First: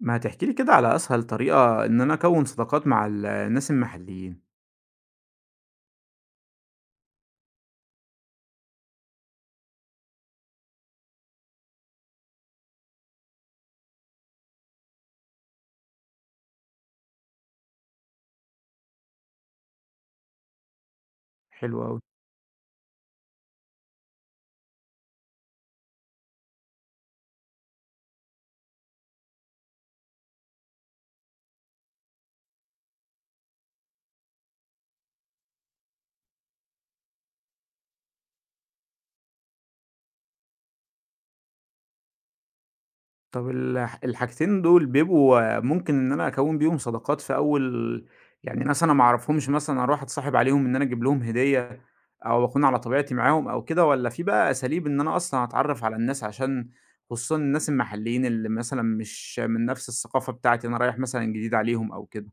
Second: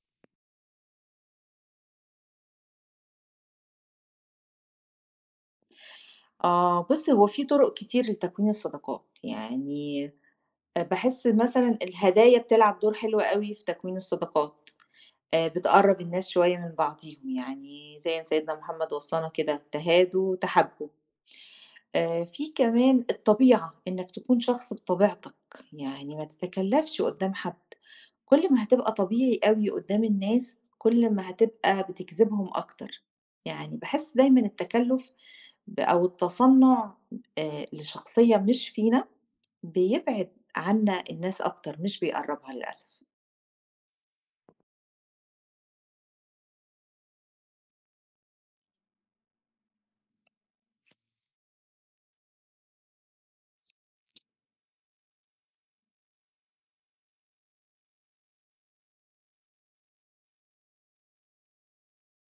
ما تحكي لي كده على أسهل طريقة إن أنا أكوّن صداقات مع الناس المحليين، آه بُص، هو في طرق كتير لتكوين الصداقات، يعني باحس مثلًا الهدايا بتلعب دور حلو أوي في تكوين الصداقات، بتقرّب الناس شوية من بعضيهم، يعني زي ما سيدنا محمد وصّانا كده تهادوا تحابوا. حلو أوي. في كمان الطبيعة، إنك تكون شخص بطبيعتك، يعني ما تتكلّفش قدّام حد. كل ما هتبقى طبيعي أوي قدّام الناس، كل ما هتبقى بتجذبهم أكتر، يعني باحس دايمًا التكلُّف أو التصنُّع لشخصية مش فينا، بيبعد عنا الناس أكتر مش بيقرّبها للأسف. طب الحاجتين دول بيبقوا ممكن إن أنا أكوّن بيهم صداقات في أول، يعني ناس أنا ما أعرفهمش مثلًا أروح أتصاحب عليهم إن أنا أجيب لهم هدية أو أكون على طبيعتي معاهم أو كده، والّا في بقى أساليب إن أنا أصلًا أتعرّف على الناس عشان خصوصًا الناس المحليين اللي مثلًا مش من نفس الثقافة بتاعتي، أنا رايح مثلًا جديد عليهم أو كده؟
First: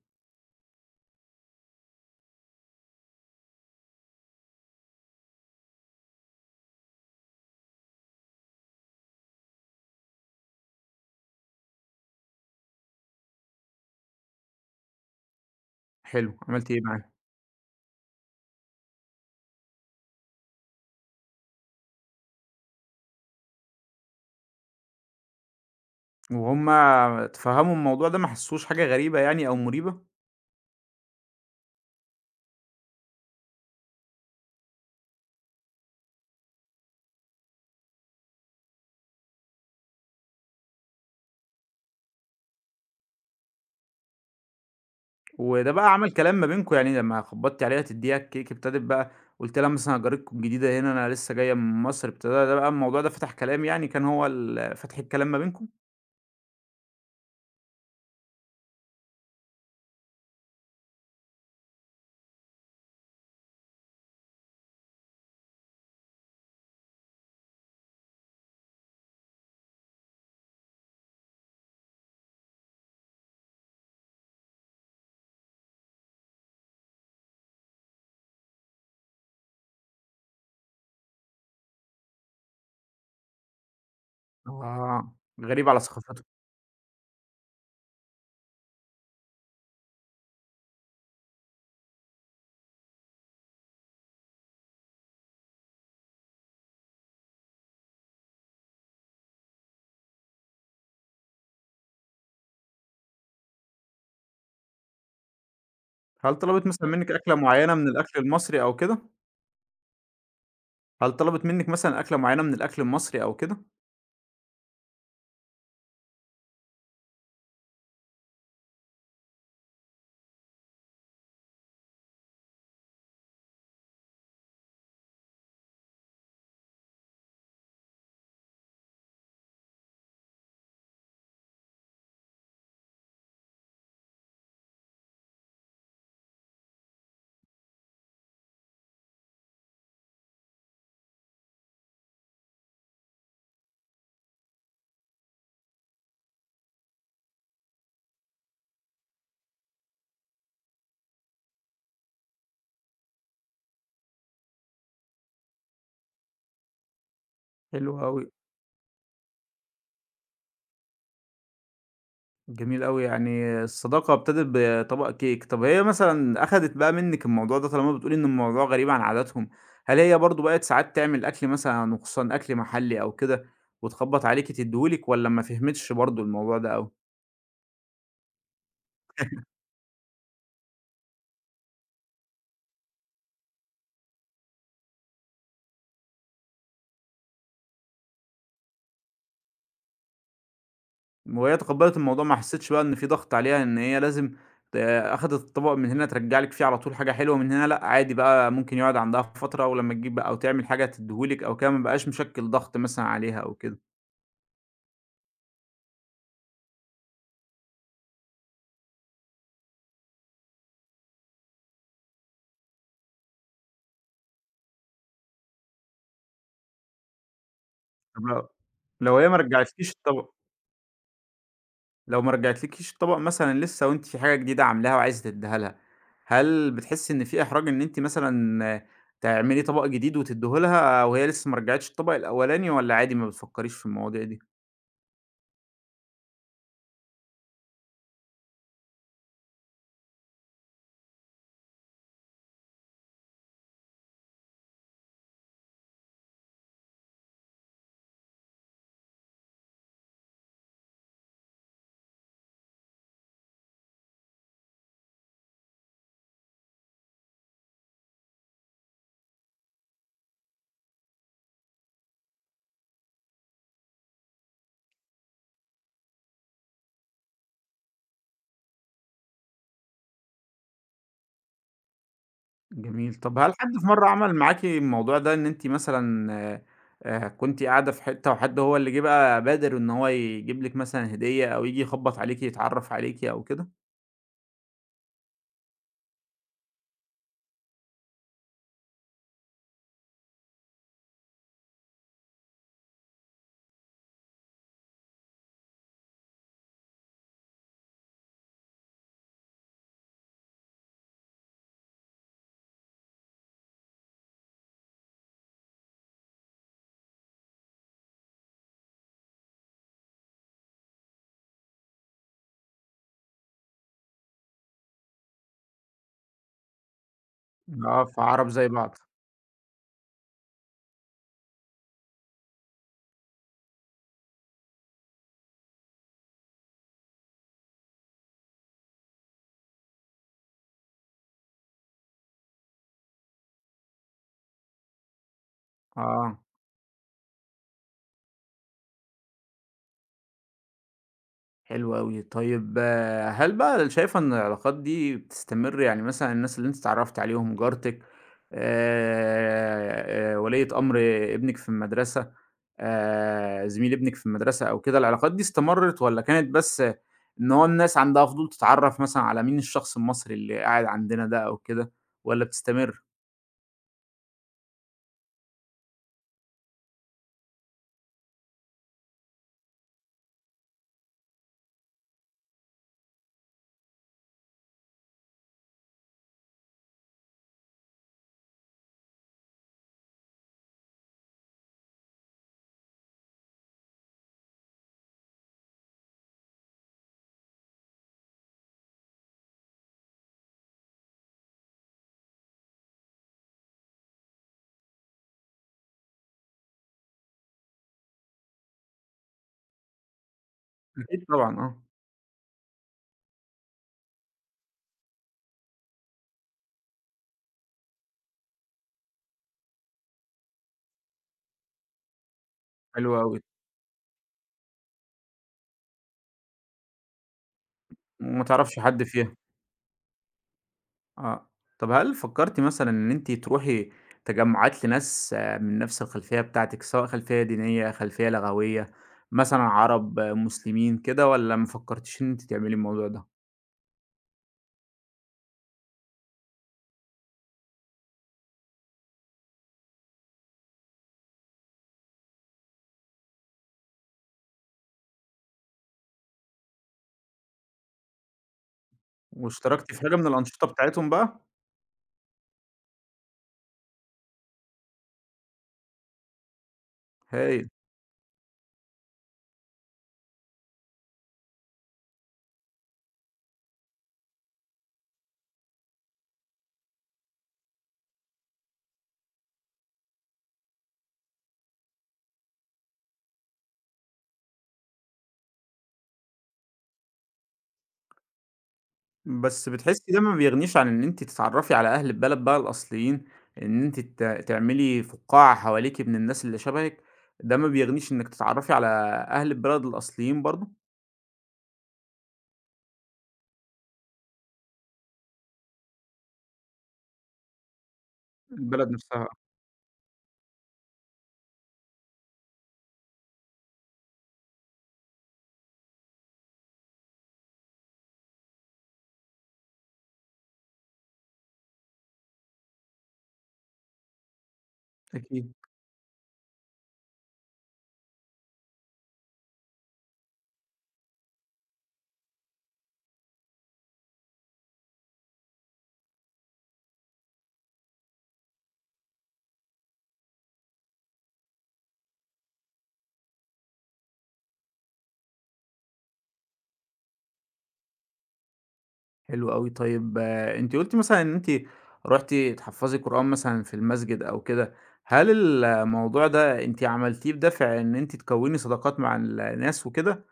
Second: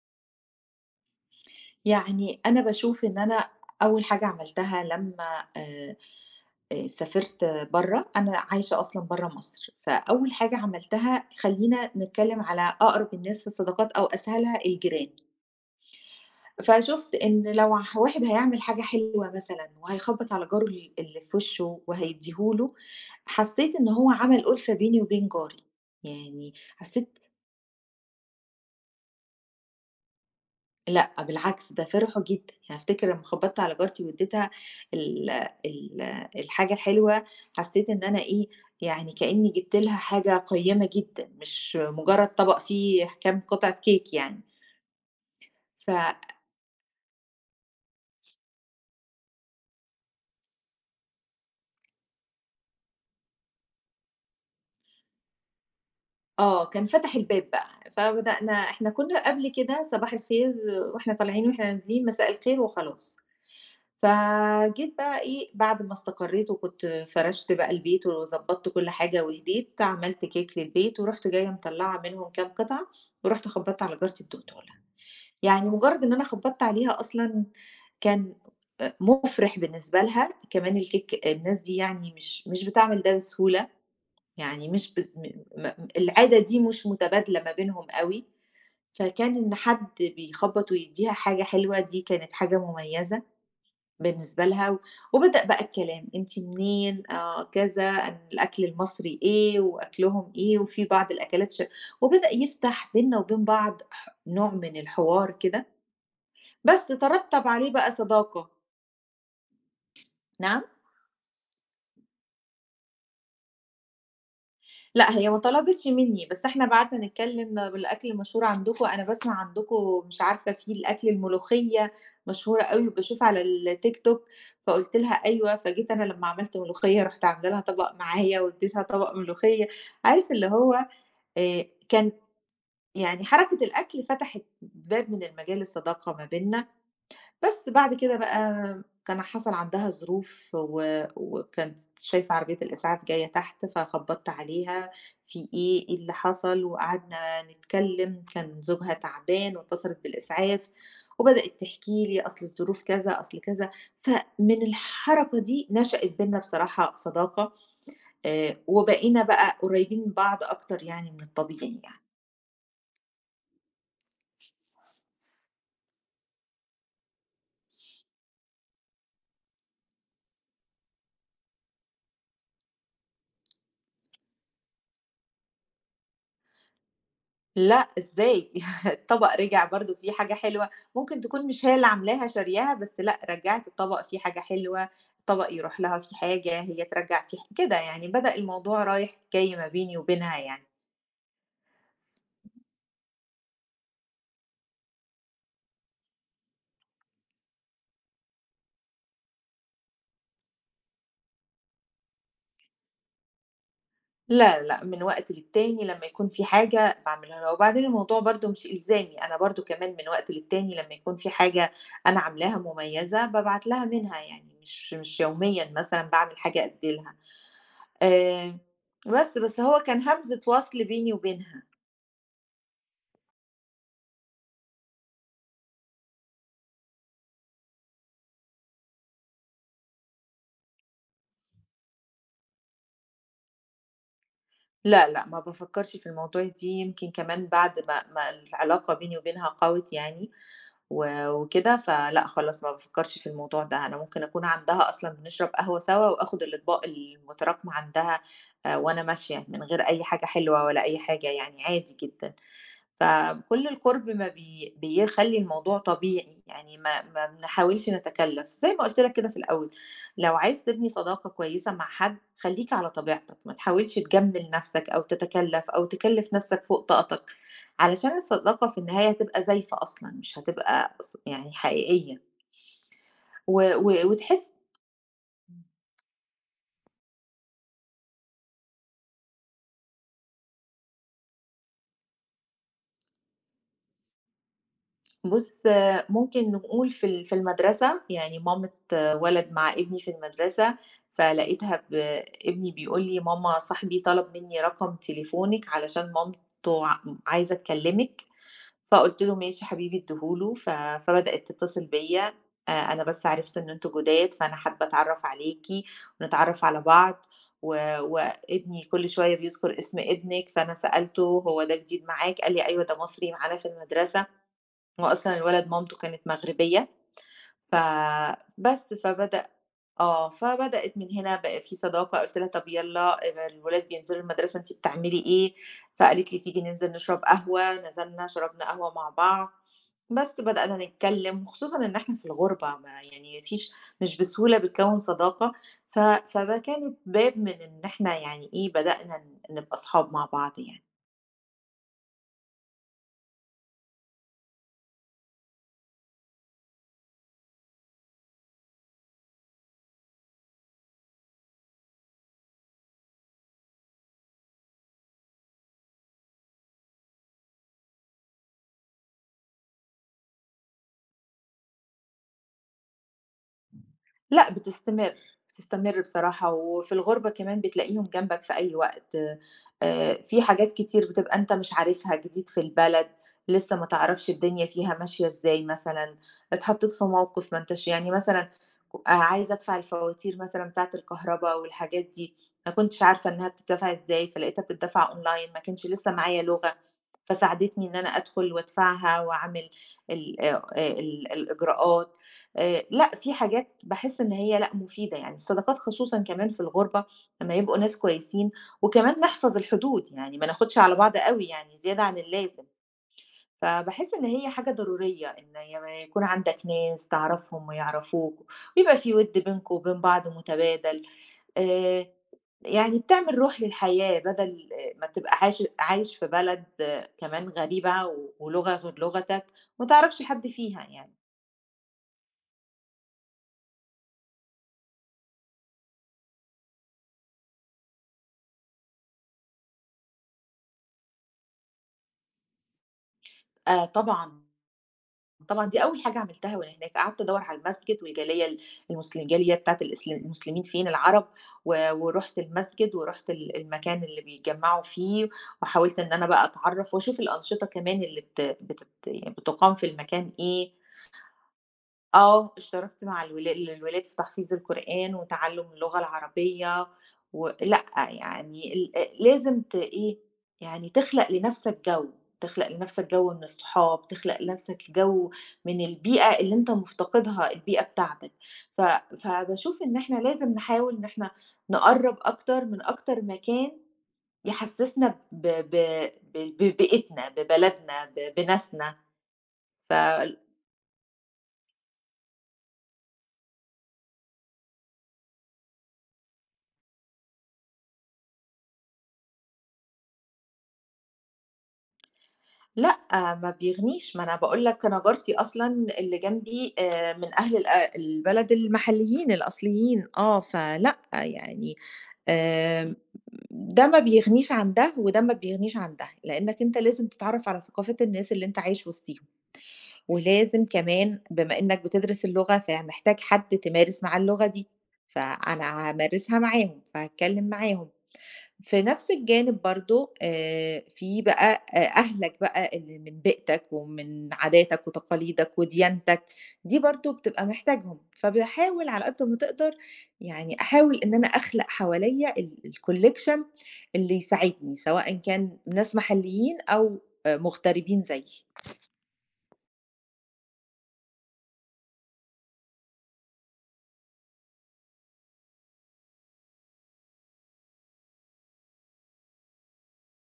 يعني أنا باشوف إن أنا أول حاجة عملتها لمّا سافرت برّه، أنا عايشة أصلًا برّه مصر، فأول حاجة عملتها خلّينا نتكلّم على أقرب الناس في الصداقات أو أسهلها الجيران. حلو، عملت إيه معاهم؟ فشُفت إن لو واحد هيعمل حاجة حلوة مثلًا وهيخبّط على جاره اللي في وشه وهيدّيه له، حسّيت إن هو عمل أُلْفة بيني وبين جاري، يعني وهُم حسّيت. اتفهّموا الموضوع ده ما حسّوش حاجة غريبة يعني أو مُريبة؟ لأ، بالعكس ده فرحوا جدًا، يعني أفتكر لمّا خبّطت على جارتي وادّيتها ال ال الحاجة الحلوة، حسّيت إن أنا إيه، يعني كإنّي جِبت لها حاجة قيّمة جدًا، مش مجرّد طبق فيه كام قطعة كيك يعني. وده ف بقى عمل كلام ما بينكم، يعني لمّا خبّطتِ عليها تدّيها الكيك ابتدت بقى، قُلتِ لها مثلًا أنا جارتكم الجديدة هنا أنا لسه جاية من مصر، ابتدى ده بقى الموضوع ده فتح كلام، يعني كان هو فتح الكلام ما بينكم؟ آه، كان فتح الباب بقى، فبدأنا إحنا كنا قبل كده صباح الخير وإحنا طالعين وإحنا نازلين، مساء الخير وخلاص. فجيت بقى إيه، بعد ما استقريت وكنت فرشت بقى البيت وضبّطت كل حاجة وهديت، عملت كيك للبيت ورُحت جاية مطلّعة منهم كام قطعة ورُحت خبّطت على جارتي الدكتورة. يعني مجرّد إن أنا خبّطت عليها أصلًا كان مُفرح بالنسبة لها، كمان الكيك الناس دي يعني مش بتعمل ده بسهولة. يعني مش ب آه، م غريب على م ثقافته. العادة دي مش متبادلة ما بينهم أوي، فكان إن حد بيخبّط ويدّيها حاجة حلوة دي كانت حاجة مميزة بالنسبة لها، وبدأ بقى الكلام أنتِ منين، آه كذا، أنا الأكل المصري إيه وأكلهم إيه، وفي بعض الأكلات وبدأ يفتح بيننا وبين بعض نوع من الحوار كده، هل طلبت مثلًا بس منِّك أكلة ترتّب عليه معيّنة من بقى الأكل صداقة. المصري أو كده؟ نعم؟ هل طلبت منِّك مثلًا أكلة معيّنة من الأكل المصري أو كده؟ لأ، هي ما طلبِتش منّي، بس إحنا بعدنا نتكلّم بالأكل المشهور عندكم، أنا باسمع عندكم مش عارفة في الأكل الملوخية مشهورة أوي وباشوف على الTikTok، فقُلت لها أيوه، فجيت أنا لمّا عملت ملوخية رُحت عاملة لها طبق معايا وادّيتها طبق ملوخية، عارف اللي هو كان يعني حركة الأكل فتحت باب من المجال الصداقة ما بيننا. بس بعد كده بقى كان حصل عندها ظروف وكانت شايفة عربية الإسعاف جاية تحت، فخبّطت عليها، في إيه، إيه اللي حصل، وقعدنا نتكلم، كان زوجها تعبان واتصلت بالإسعاف، وبدأت تحكي لي أصل الظروف كذا، أصل كذا، فمن الحركة دي نشأت بيننا بصراحة صداقة، حلو أوي. وبقينا بقى قريبين من بعض أكتر يعني من الطبيعي يعني. جميل أوي، يعني الصداقة ابتدت بطبق كيك. طب هي مثلًا أخدت بقى منِّك الموضوع ده، طالما بتقولي إن الموضوع غريب عن عاداتهم، هل هي برضه بقت ساعات تعمل أكل مثلًا وخصوصًا أكل محلي أو كده وتخبّط عليكِ تدّيه لِك، والّا ما فهمتش برضه الموضوع ده أوي؟ لأ إزاي؟ الطبق رجع برضه فيه حاجة حلوة، ممكن تكون مش هي اللي عاملاها شارياها، بس لأ رجّعت الطبق فيه حاجة حلوة، الطبق يروح لها فيه حاجة، هي ترجّع فيه كده يعني بدأ الموضوع رايح جاي ما بيني وبينها يعني. وهي تقبّلت الموضوع، ما حسّتش بقى إن في ضغط عليها إن هي لازم أخدت الطبق من هنا ترجّع لِك فيه على طول حاجة حلوة من هنا؟ لأ، عادي بقى ممكن يقعد عندها فترة ولمّا تجيب بقى أو تعمل حاجة تدّيه لِك أو كده، ما بقاش مشكّل ضغط مثلًا عليها أو كده، لا، لأ، من وقت للتاني لمّا يكون في حاجة باعملها لها، وبعدين الموضوع برضه مش إلزامي، أنا برضه كمان من وقت للتاني لمّا يكون في حاجة أنا عاملاها مميزة، بابعت لها منها يعني، مش يوميًا مثلًا باعمل حاجة أدّي لها. طب لو آآ، هي ما بس هو رجّعتلكيش كان الطبق؟ همزة وصل بيني وبينها. لو ما رجعتلكيش الطبق مثلًا لسه وأنتِ في حاجة جديدة عاملاها وعايزة تدّيها لها، هل بتحسّي إن في إحراج إن أنتِ مثلًا تعملي طبق جديد وتدّيه لها وهي لسه ما رجعتش الطبق الأولاني، والّا عادي ما بتفكّريش في المواضيع دي؟ لا، لأ، ما بافكّرش في الموضوع دي، يمكن كمان بعد ما العلاقة بيني وبينها قَوِت يعني، وكده، فلأ خلاص ما بافكّرش في الموضوع ده، أنا ممكن أكون عندها أصلًا بنشرب قهوة سوا وآخُد الأطباق المتراكمة عندها وأنا ماشية، من غير أي حاجة حلوة ولا أي حاجة يعني عادي جدًا. فكل القُرب ما بي بيخلّي الموضوع طبيعي، يعني ما بنحاولش نتكلّف، زي ما قُلت لك كده في الأول، لو عايز تبني صداقة كويسة مع حد خلّيك على طبيعتك، ما تحاولش تجمّل نَفْسك أو تتكلّف أو تكلّف نَفْسك فوق طاقتك، علشان الصداقة في النهاية هتبقى زايفة أصلًا، مش هتبقى يعني حقيقية، جميل، طَب هل و حد في و مرّة عمل وتحس. معاكِ الموضوع ده، إن أنتِ مثلًا كنتِ قاعدة في حتّة وحد هو اللي جِه بقى بادر إن هو يجيب لِك مثلًا هدية أو ييجي يخبّط عليكِ يتعرّف عليكِ أو كده؟ بُص، ممكن نقول في في المدرسة، يعني مامة ولد مع ابني في المدرسة، فلقيتها ب ابني بيقول لي: "ماما صاحبي طلب منّي رقم تليفونِك علشان مامته عايزة تكلمِك." فقُلت له: "ماشي حبيبي ادّيه له." فبدأت تتصل بيّا، أنا بس عرفت إن أنتم جُداد، فأنا حابة أتعرّف عليكِ ونتعرّف على بعض و وابني كل شوية بيذكر اسم ابنِك، فأنا سألته هو ده جديد معاك؟" قال لي: "أيوه ده مصري معانا في المدرسة." هو أصلًا الولد مامته كانت مغربية، آه، فعَرَب زي بعض، فبدأ. آه، فبدأت من هنا بقى في صداقة، قُلت لها: "طب يالّا الولاد بينزلوا المدرسة أنتِ بتعملي إيه؟" فقالت لي: "تيجي ننزل نشرب قهوة." نزلنا شربنا قهوة مع بعض، بس بدأنا نتكلم، وخصوصًا إن إحنا في الغربة ما يعني ما فيش مش بسهولة بتكوّن صداقة، ف آه. فده كانت باب من إن إحنا يعني إيه، بدأنا نبقى أصحاب مع بعض يعني. حلو أوي. طيب آه، هل بقى شايفة إن العلاقات دي بتستمر؟ يعني مثلًا الناس اللي أنتِ اتعرّفتِ عليهم، جارتِك، وليّة أمر ابنِك في المدرسة، زميل ابنِك في المدرسة أو كده، العلاقات دي استمرت والّا كانت بس إن هو الناس عندها فضول تتعرّف مثلًا على مين الشخص المصري اللي قاعد عندنا ده أو كده، والّا بتستمر؟ لأ، بتستمر، بتستمر بصراحة، وفي الغُربة كمان بتلاقيهم جنبك في أي وقت، في حاجات كتير بتبقى أنت مش عارفها، جديد في البلد، لسه ما تعرفش الدنيا فيها ماشية إزاي مثلًا، اتحطّيت في موقِف ما أنتاش يعني مثلًا عايزة أدفع الفواتير مثلًا بتاعة الكهربا والحاجات دي، ما كنتش عارفة إنّها بتدّفع إزاي، فلقيتها بتدّفع online ما كانش لسه معايا لغة، فساعدتني إن أنا أدخُل وأدفعها وأعمل ال ال الإجراءات. لأ، في حاجات باحس إن هي لأ، مفيدة، يعني الصداقات خصوصًا كمان في الغُربة لمّا يبقوا ناس كويسين، وكمان نحفظ الحدود، يعني ما ناخُدش على بعض أكيد أوي طبعًا آه. يعني زيادة عن اللازم، فباحس إن هي حاجة ضرورية إن يكون عندك ناس تعرفهم ويعرفوك، ويبقى في وِد بينكم وبين بعض متبادل، آآ يعني حلو بتعمل أوي. روح للحياة بدل ما تبقى عايش في بلد كمان غريبة وما ولغة تعرفش غير حد فيها. لغتك، وما تعرفش حد فيها يعني. آه. طب هل فكرتِ مثلًا إن أنتِ تروحي تجمعات لناس آه، من نفس الخلفية بتاعتِك، سواء خلفية دينية، خلفية لغوية، مثلًا عرب، آه، مسلمين، كده، والّا ما فكرتيش إن أنتِ تعملي الموضوع ده؟ آه طبعًا. طبعًا دي أول حاجة عملتها وأنا هناك، قعدت أدوّر على المسجد والجالية ال المسل الجالية بتاعة المسلمين فين، العرب، ورُحت المسجد ورُحت المكان اللي بيتجمّعوا فيه، وحاولت إن أنا بقى أتعرّف وأشوف الأنشطة كمان اللي بت بتت يعني بتُقام في واشتركتِ في حاجة من المكان الأنشطة إيه، بتاعتهم بقى؟ آه، اشتركت مع الولاد في تحفيظ القرآن وتعلُّم اللغة العربية هايل. لأ، يعني ال أ لازم إيه، يعني تخلق لنَفْسك جو، تخلق لنَفْسك جو من الصحاب، تخلق لنَفْسك جو من البيئة اللي أنت مفتقدها، البيئة بتاعتك. ف فباشوف إن إحنا لازم نحاول إن إحنا نقرّب أكتر من أكتر مكان يحسّسنا ب ب ب ببيئتنا، ببلدنا، بناسنا، بس ف بتحسي ده ما بيغنيش عن إن أنتِ تتعرفي على أهل البلد بقى الأصليين، إن أنتِ تعملي فقاعة حواليكِ من الناس اللي شبهِك، ده ما بيغنيش إنِك تتعرفي على أهل البلد الأصليين برضه؟ لأ، ما بيغنيش، ما أنا باقول لك أنا جارتي أصلًا اللي جنبي من أهل البلد البلد نفسها، المحليين الأصليين آه، فلأ يعني. آمم ده ما بيغنيش عن ده، وده ما بيغنيش عن ده، لإنّك أنت لازم تتعرّف على ثقافة الناس اللي أنت عايش وسطيهم، ولازم كمان بما إنّك بتدرس اللغة فمحتاج حد تمارس معاه اللغة دي، أكيد. فأنا هامارسها معاهم، فهاتكلّم معاهم. في نفس الجانب برضه في بقى أهلك بقى اللي من بيئتك ومن عاداتك وتقاليدك وديانتك، دي برضه بتبقى محتاجهم، فباحاول على قد ما تقدر يعني أحاول إن أنا أخلق حواليّا الcollection اللي يساعدني، سواء كان ناس محليين أو مغتربين زيي. حلو أوي. طيب آه، أنتِ قُلتِ مثلًا إن أنتِ رُحتِ تحفّظي قرآن مثلًا في المسجد أو كده، هل الموضوع ده أنتِ عملتيه بدافع إن أنتِ تكوّني صداقات مع الناس وكده،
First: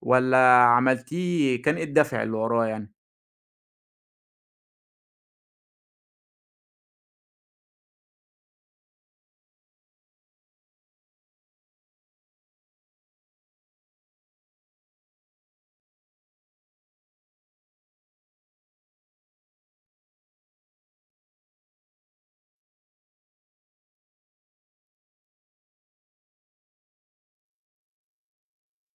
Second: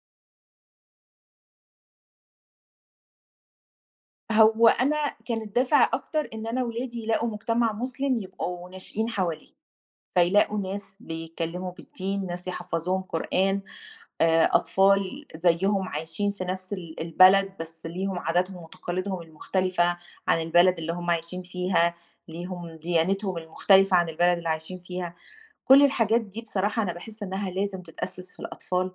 والّا عملتيه كان إيه الدافع اللي وراه يعني؟ هو أنا كان الدافع أكتر إن أنا ولادي يلاقوا مجتمع مسلم يبقوا ناشئين حواليه، فيلاقوا ناس بيتكلموا بالدين، ناس يحفظوهم قرآن، أطفال زيّهم عايشين في نفس البلد، بس ليهم عاداتهم وتقاليدهم المختلفة عن البلد اللي هم عايشين فيها، ليهم ديانتهم المختلفة عن البلد اللي عايشين فيها. كل الحاجات دي بصراحة أنا باحس إنها لازم تتأسس في الأطفال،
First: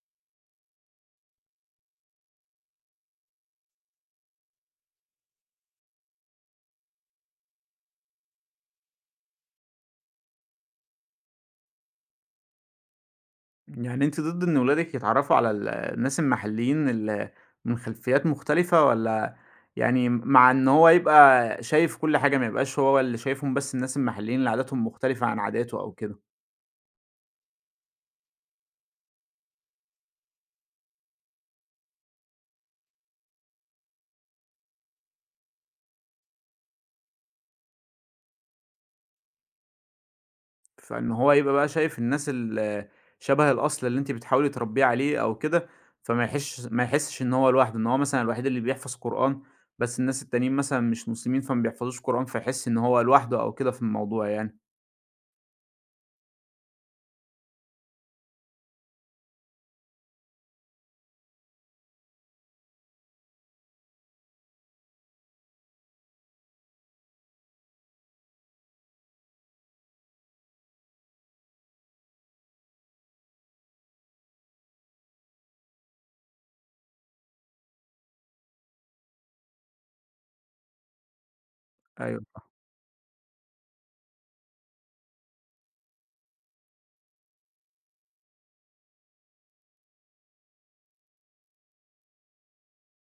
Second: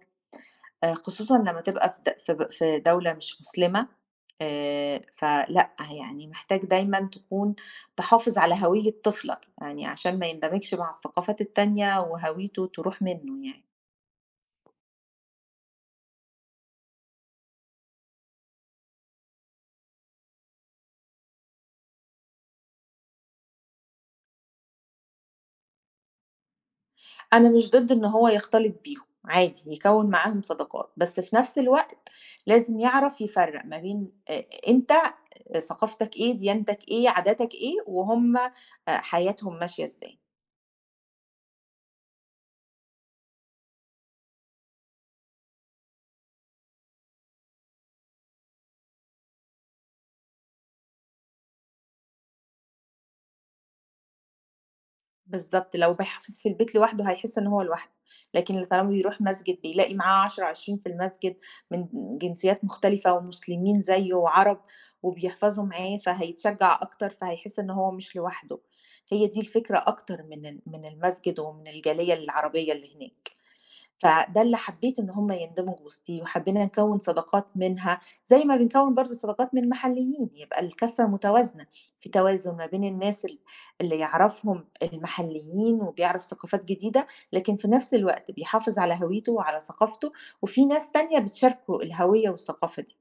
خصوصًا لمّا تبقى في د في ب في دولة مش مسلمة، فلأ، يعني محتاج دايمًا تكون تحافظ على هوية طفلك، يعني عشان ما يندمجش مع الثقافات التانية وهويته تروح منّه يعني. يعني أنتِ ضد إن ولادِك يتعرّفوا على الناس المحليين من خلفيات مختلفة، والّا يعني مع إن هو يبقى شايف كل حاجة، ما يبقاش هو اللي شايفهم بس الناس المحليين اللي عاداتهم مختلفة عن عاداته أو كده؟ أنا مش ضد إن هو يختلط بيهم، عادي يكوّن معاهم صداقات، بس في نفس الوقت لازم يعرف يفرّق ما بين أنت ثقافتك إيه، ديانتك إيه، عاداتك إيه، وهُم حياتهم ماشية إزاي. فإن هو يبقى بقى شايف الناس شبه الأصل اللي أنتِ بتحاولي تربّيه عليه أو كده، فما يحسش ما يحسش إن هو لوحده، إن هو مثلًا الوحيد اللي بيحفظ قرآن، بس الناس التانيين مثلًا مش مسلمين فما بيحفظوش قرآن، فيحس إن هو لوحده أو كده في الموضوع يعني. بالضبط، لو بيحافظ في البيت لوحده هيحس إن هو لوحده، لكن طالما بيروح مسجد بيلاقي معاه 10، 20 في المسجد من جنسيات مختلفة ومسلمين زيه وعرب، وبيحفظوا معاه فهيتشجع أكتر، فهيحس إن هو مش لوحده، هي دي الفكرة أكتر من من المسجد ومن الجالية العربية اللي هناك. فده اللي حبيت إن هم يندمجوا وسطيه، وحبينا نكوّن صداقات منها، زي ما بنكوّن برضه صداقات من محليين، يبقى الكفة متوازنة، في أيوه. توازن ما بين الناس اللي يعرفهم المحليين وبيعرف ثقافات جديدة، لكن في نفس الوقت بيحافظ على هويته وعلى ثقافته، وفي ناس تانية بتشاركه الهوية والثقافة دي.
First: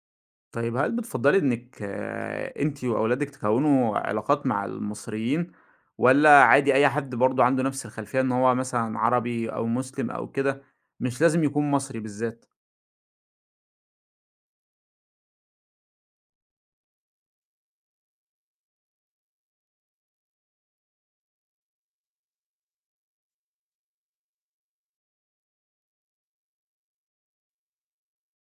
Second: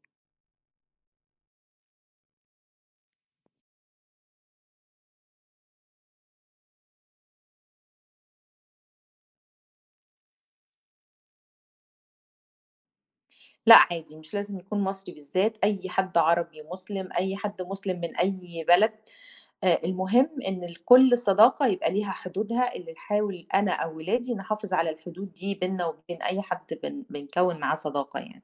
طيب هل بتفضّلي إنِّك آه، أنتِ وأولادِك تكوّنوا علاقات مع المصريين، والّا عادي أي حد برضه عنده نفس الخلفية إن هو مثلًا عربي أو مسلم أو كده، مش لازم يكون مصري بالذات؟ لأ عادي، مش لازم يكون مصري بالذات، أي حد عربي مسلم، أي حد مسلم من أي بلد المهم إن لكل صداقة يبقى ليها حدودها اللي نحاول أنا أو ولادي نحافظ على الحدود دي بيننا وبين أي حد بنكوّن معاه صداقة يعني.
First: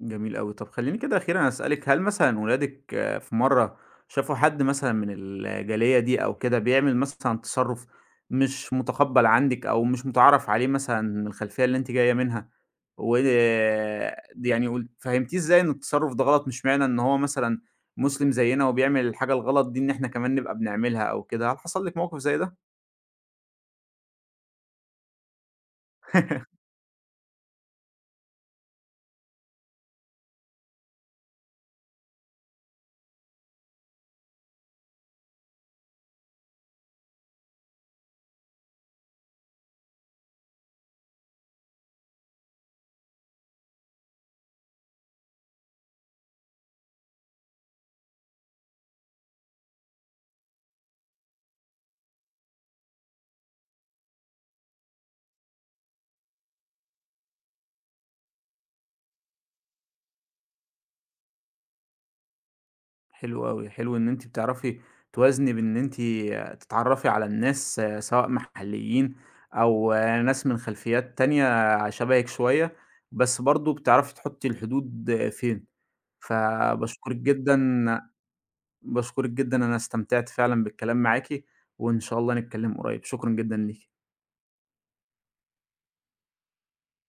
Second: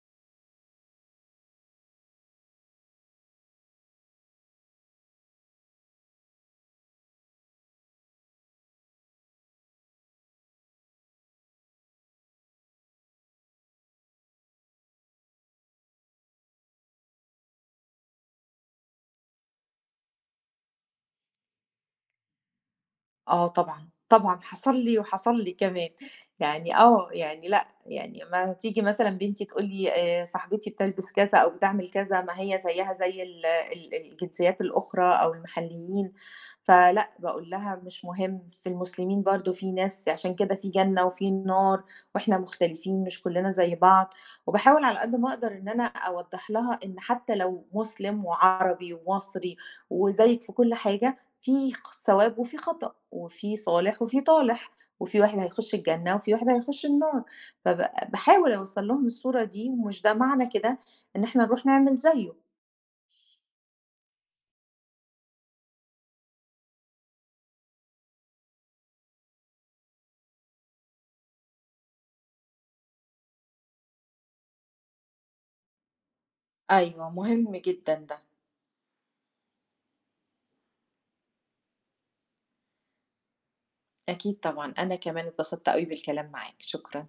جميل أوي. طب خلّيني كده أخيرًا أسألِك، هل مثلًا ولادِك آه، في مرّة شافوا حد مثلًا من الجالية دي أو كده بيعمل مثلًا تصرُّف مش مُتقبّل عندِك أو مش مُتعارف عليه مثلًا من الخلفية اللي أنتِ جاية منها، و دي يعني قُل فهمتيه إزاي إن التصرُّف ده غلط، مش معنى إن هو مثلًا مسلم زيّنا وبيعمل الحاجة الغلط دي إن إحنا كمان نبقى بنعملها أو كده، هل حصل لِك موقِف زي ده؟ آه طبعًا، طبعًا حصل لي وحصل لي كمان، يعني آه، يعني لأ، يعني أمّا تيجي مثلًا بنتي تقول لي صاحبتي بتلبس كذا أو بتعمل كذا، ما هي زيها زي ال ال الجنسيات الأخرى أو المحليين، فلأ، باقول لها مش مهم، في المسلمين برضه في ناس عشان كده في جنة وفي نار وإحنا مختلفين، مش كلّنا زي بعض، وباحاول على قد ما أقدر إن أنا أوضّح لها إن حتى لو مسلم وعربي ومصري وزيِّك في كل حاجة، في صواب وفي خطأ. وفي صالح وفي طالح، وفي واحد هيخش الجنة وفي واحد هيخش النار، فب باحاول أوصّل لهم الصورة دي، ومش ده معنى كده إن إحنا نروح نعمل زيه. حلو أوي، حلو إن أنتِ بتعرفي توازني بإن أنتِ تتعرفي على الناس آه، سواء محليين أو آه، ناس من خلفيات تانية شبهِك شوية، بس برضه بتعرفي تحطي الحدود آه، فين، أيوه، فباشكرِك مهم جدًا جدًا، ده، باشكرِك جدًا أنا استمتعت فعلًا بالكلام معاكِ، وإن شاء الله نتكلم قريب، شكرًا جدًا ليكِ. أكيد طبعًا، أنا كمان اتبسطت أوي بالكلام معاك، شكرًا.